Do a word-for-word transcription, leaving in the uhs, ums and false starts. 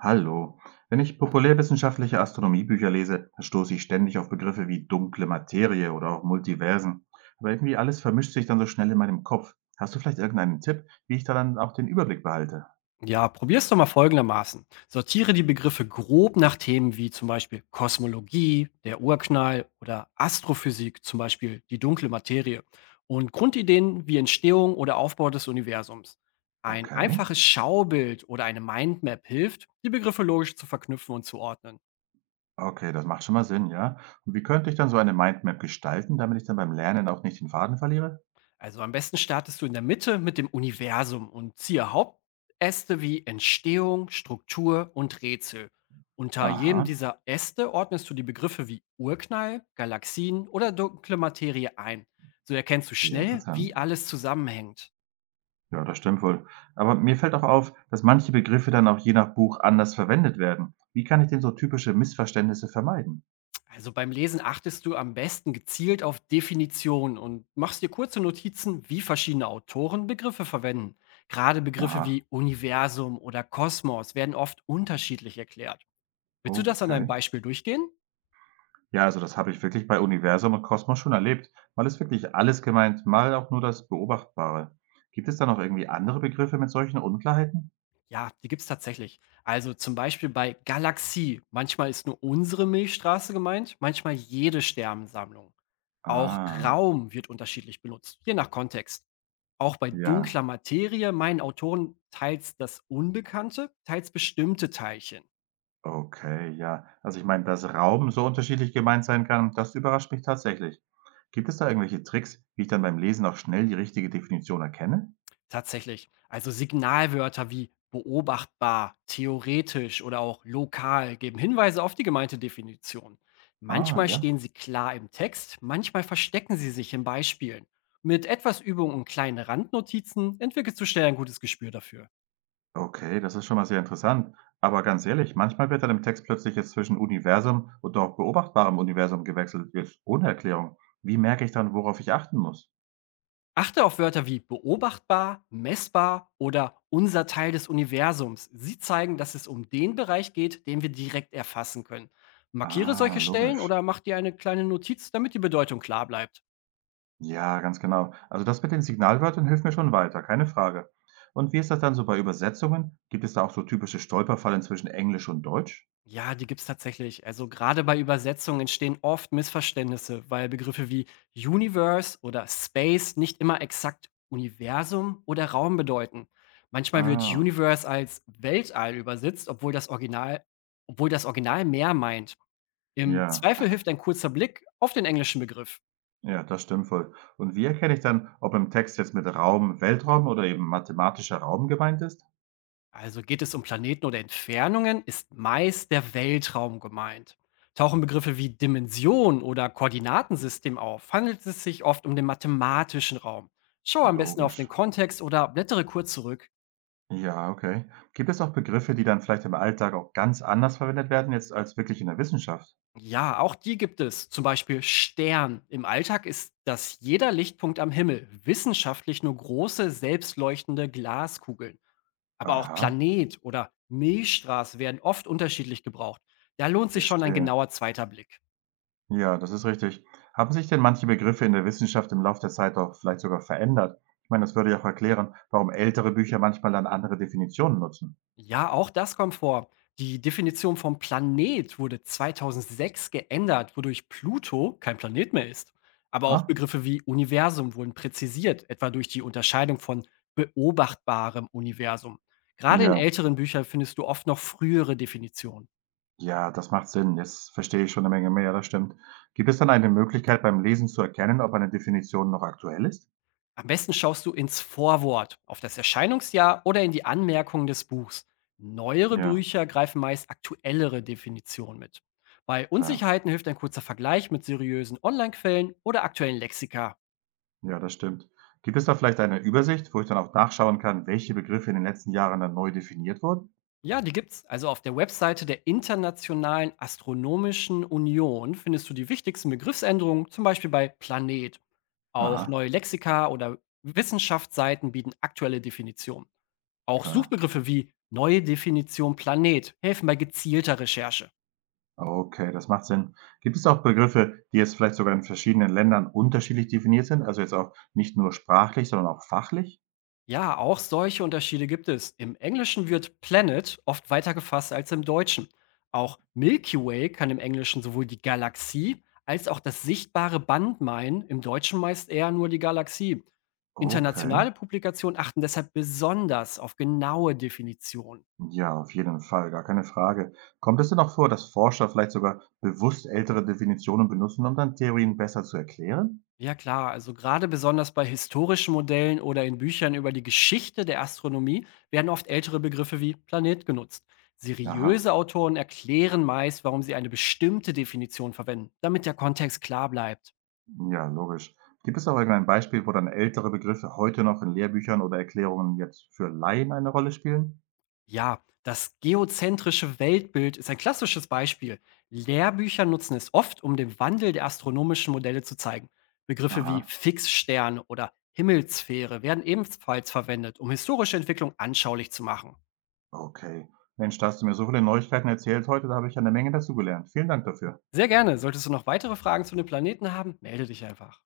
Hallo. Wenn ich populärwissenschaftliche Astronomiebücher lese, dann stoße ich ständig auf Begriffe wie dunkle Materie oder auch Multiversen. Aber irgendwie alles vermischt sich dann so schnell in meinem Kopf. Hast du vielleicht irgendeinen Tipp, wie ich da dann auch den Überblick behalte? Ja, probier's doch mal folgendermaßen. Sortiere die Begriffe grob nach Themen wie zum Beispiel Kosmologie, der Urknall oder Astrophysik, zum Beispiel die dunkle Materie und Grundideen wie Entstehung oder Aufbau des Universums. Ein Okay. einfaches Schaubild oder eine Mindmap hilft, die Begriffe logisch zu verknüpfen und zu ordnen. Okay, das macht schon mal Sinn, ja. Und wie könnte ich dann so eine Mindmap gestalten, damit ich dann beim Lernen auch nicht den Faden verliere? Also am besten startest du in der Mitte mit dem Universum und ziehe Hauptäste wie Entstehung, Struktur und Rätsel. Unter jedem Aha, dieser Äste ordnest du die Begriffe wie Urknall, Galaxien oder dunkle Materie ein. So erkennst du sehr schnell, interessant. wie alles zusammenhängt. Ja, das stimmt wohl. Aber mir fällt auch auf, dass manche Begriffe dann auch je nach Buch anders verwendet werden. Wie kann ich denn so typische Missverständnisse vermeiden? Also beim Lesen achtest du am besten gezielt auf Definitionen und machst dir kurze Notizen, wie verschiedene Autoren Begriffe verwenden. Gerade Begriffe Aha. wie Universum oder Kosmos werden oft unterschiedlich erklärt. Willst du Oh, das an einem okay. Beispiel durchgehen? Ja, also das habe ich wirklich bei Universum und Kosmos schon erlebt. Mal ist wirklich alles gemeint, mal auch nur das Beobachtbare. Gibt es da noch irgendwie andere Begriffe mit solchen Unklarheiten? Ja, die gibt es tatsächlich. Also zum Beispiel bei Galaxie. Manchmal ist nur unsere Milchstraße gemeint, manchmal jede Sternensammlung. Auch Ah, Raum wird unterschiedlich benutzt, je nach Kontext. Auch bei ja, dunkler Materie meinen Autoren teils das Unbekannte, teils bestimmte Teilchen. okay, ja. Also ich meine, dass Raum so unterschiedlich gemeint sein kann, das überrascht mich tatsächlich. Gibt es da irgendwelche Tricks, wie ich dann beim Lesen auch schnell die richtige Definition erkenne? Tatsächlich. Also Signalwörter wie beobachtbar, theoretisch oder auch lokal geben Hinweise auf die gemeinte Definition. Ah, Manchmal ja. stehen sie klar im Text, manchmal verstecken sie sich in Beispielen. Mit etwas Übung und kleinen Randnotizen entwickelst du schnell ein gutes Gespür dafür. Okay, das ist schon mal sehr interessant. Aber ganz ehrlich, manchmal wird dann im Text plötzlich jetzt zwischen Universum und auch beobachtbarem Universum gewechselt, jetzt ohne Erklärung. Wie merke ich dann, worauf ich achten muss? Achte auf Wörter wie beobachtbar, messbar oder unser Teil des Universums. Sie zeigen, dass es um den Bereich geht, den wir direkt erfassen können. Markiere Ah, solche Stellen logisch. oder mach dir eine kleine Notiz, damit die Bedeutung klar bleibt. Ja, ganz genau. Also das mit den Signalwörtern hilft mir schon weiter, keine Frage. Und wie ist das dann so bei Übersetzungen? Gibt es da auch so typische Stolperfallen zwischen Englisch und Deutsch? Ja, die gibt's tatsächlich. Also gerade bei Übersetzungen entstehen oft Missverständnisse, weil Begriffe wie Universe oder Space nicht immer exakt Universum oder Raum bedeuten. Manchmal wird Ah, Universe als Weltall übersetzt, obwohl das Original, obwohl das Original mehr meint. Im ja, Zweifel hilft ein kurzer Blick auf den englischen Begriff. ja, das stimmt wohl. Und wie erkenne ich dann, ob im Text jetzt mit Raum Weltraum oder eben mathematischer Raum gemeint ist? Also geht es um Planeten oder Entfernungen, ist meist der Weltraum gemeint. Tauchen Begriffe wie Dimension oder Koordinatensystem auf, handelt es sich oft um den mathematischen Raum. Schau am besten auf den Logisch. Kontext oder blättere kurz zurück. Ja, okay. Gibt es auch Begriffe, die dann vielleicht im Alltag auch ganz anders verwendet werden jetzt als wirklich in der Wissenschaft? Ja, auch die gibt es. Zum Beispiel Stern. Im Alltag ist das jeder Lichtpunkt am Himmel. Wissenschaftlich nur große, selbstleuchtende Glaskugeln. Aber auch Aha, Planet oder Milchstraße werden oft unterschiedlich gebraucht. Da lohnt sich schon ein verstehe. genauer zweiter Blick. Ja, das ist richtig. Haben sich denn manche Begriffe in der Wissenschaft im Laufe der Zeit auch vielleicht sogar verändert? Ich meine, das würde ja auch erklären, warum ältere Bücher manchmal dann andere Definitionen nutzen. Ja, auch das kommt vor. Die Definition vom Planet wurde zweitausendsechs geändert, wodurch Pluto kein Planet mehr ist. Aber auch Ah? Begriffe wie Universum wurden präzisiert, etwa durch die Unterscheidung von beobachtbarem Universum. Gerade in Ja, älteren Büchern findest du oft noch frühere Definitionen. ja, das macht Sinn. Jetzt verstehe ich schon eine Menge mehr, das stimmt. Gibt es dann eine Möglichkeit beim Lesen zu erkennen, ob eine Definition noch aktuell ist? Am besten schaust du ins Vorwort, auf das Erscheinungsjahr oder in die Anmerkungen des Buchs. Neuere Ja, Bücher greifen meist aktuellere Definitionen mit. Bei klar. Unsicherheiten hilft ein kurzer Vergleich mit seriösen Online-Quellen oder aktuellen Lexika. Ja, das stimmt. Gibt es da vielleicht eine Übersicht, wo ich dann auch nachschauen kann, welche Begriffe in den letzten Jahren dann neu definiert wurden? Ja, die gibt's. Also auf der Webseite der Internationalen Astronomischen Union findest du die wichtigsten Begriffsänderungen, zum Beispiel bei Planet. Auch Aha, neue Lexika oder Wissenschaftsseiten bieten aktuelle Definitionen. Auch klar. Suchbegriffe wie neue Definition Planet helfen bei gezielter Recherche. Okay, das macht Sinn. Gibt es auch Begriffe, die jetzt vielleicht sogar in verschiedenen Ländern unterschiedlich definiert sind? Also jetzt auch nicht nur sprachlich, sondern auch fachlich? Ja, auch solche Unterschiede gibt es. Im Englischen wird Planet oft weiter gefasst als im Deutschen. Auch Milky Way kann im Englischen sowohl die Galaxie als auch das sichtbare Band meinen, im Deutschen meist eher nur die Galaxie. Okay. Internationale Publikationen achten deshalb besonders auf genaue Definitionen. Ja, auf jeden Fall, gar keine Frage. Kommt es denn auch vor, dass Forscher vielleicht sogar bewusst ältere Definitionen benutzen, um dann Theorien besser zu erklären? Ja klar, also gerade besonders bei historischen Modellen oder in Büchern über die Geschichte der Astronomie werden oft ältere Begriffe wie Planet genutzt. Aha. Seriöse Autoren erklären meist, warum sie eine bestimmte Definition verwenden, damit der Kontext klar bleibt. Ja, logisch. Gibt es auch irgendein Beispiel, wo dann ältere Begriffe heute noch in Lehrbüchern oder Erklärungen jetzt für Laien eine Rolle spielen? Ja, das geozentrische Weltbild ist ein klassisches Beispiel. Lehrbücher nutzen es oft, um den Wandel der astronomischen Modelle zu zeigen. Begriffe wie Aha, Fixstern oder Himmelssphäre werden ebenfalls verwendet, um historische Entwicklung anschaulich zu machen. okay. Mensch, da hast du mir so viele Neuigkeiten erzählt heute, da habe ich ja eine Menge dazugelernt. Vielen Dank dafür. Sehr gerne. Solltest du noch weitere Fragen zu den Planeten haben, melde dich einfach.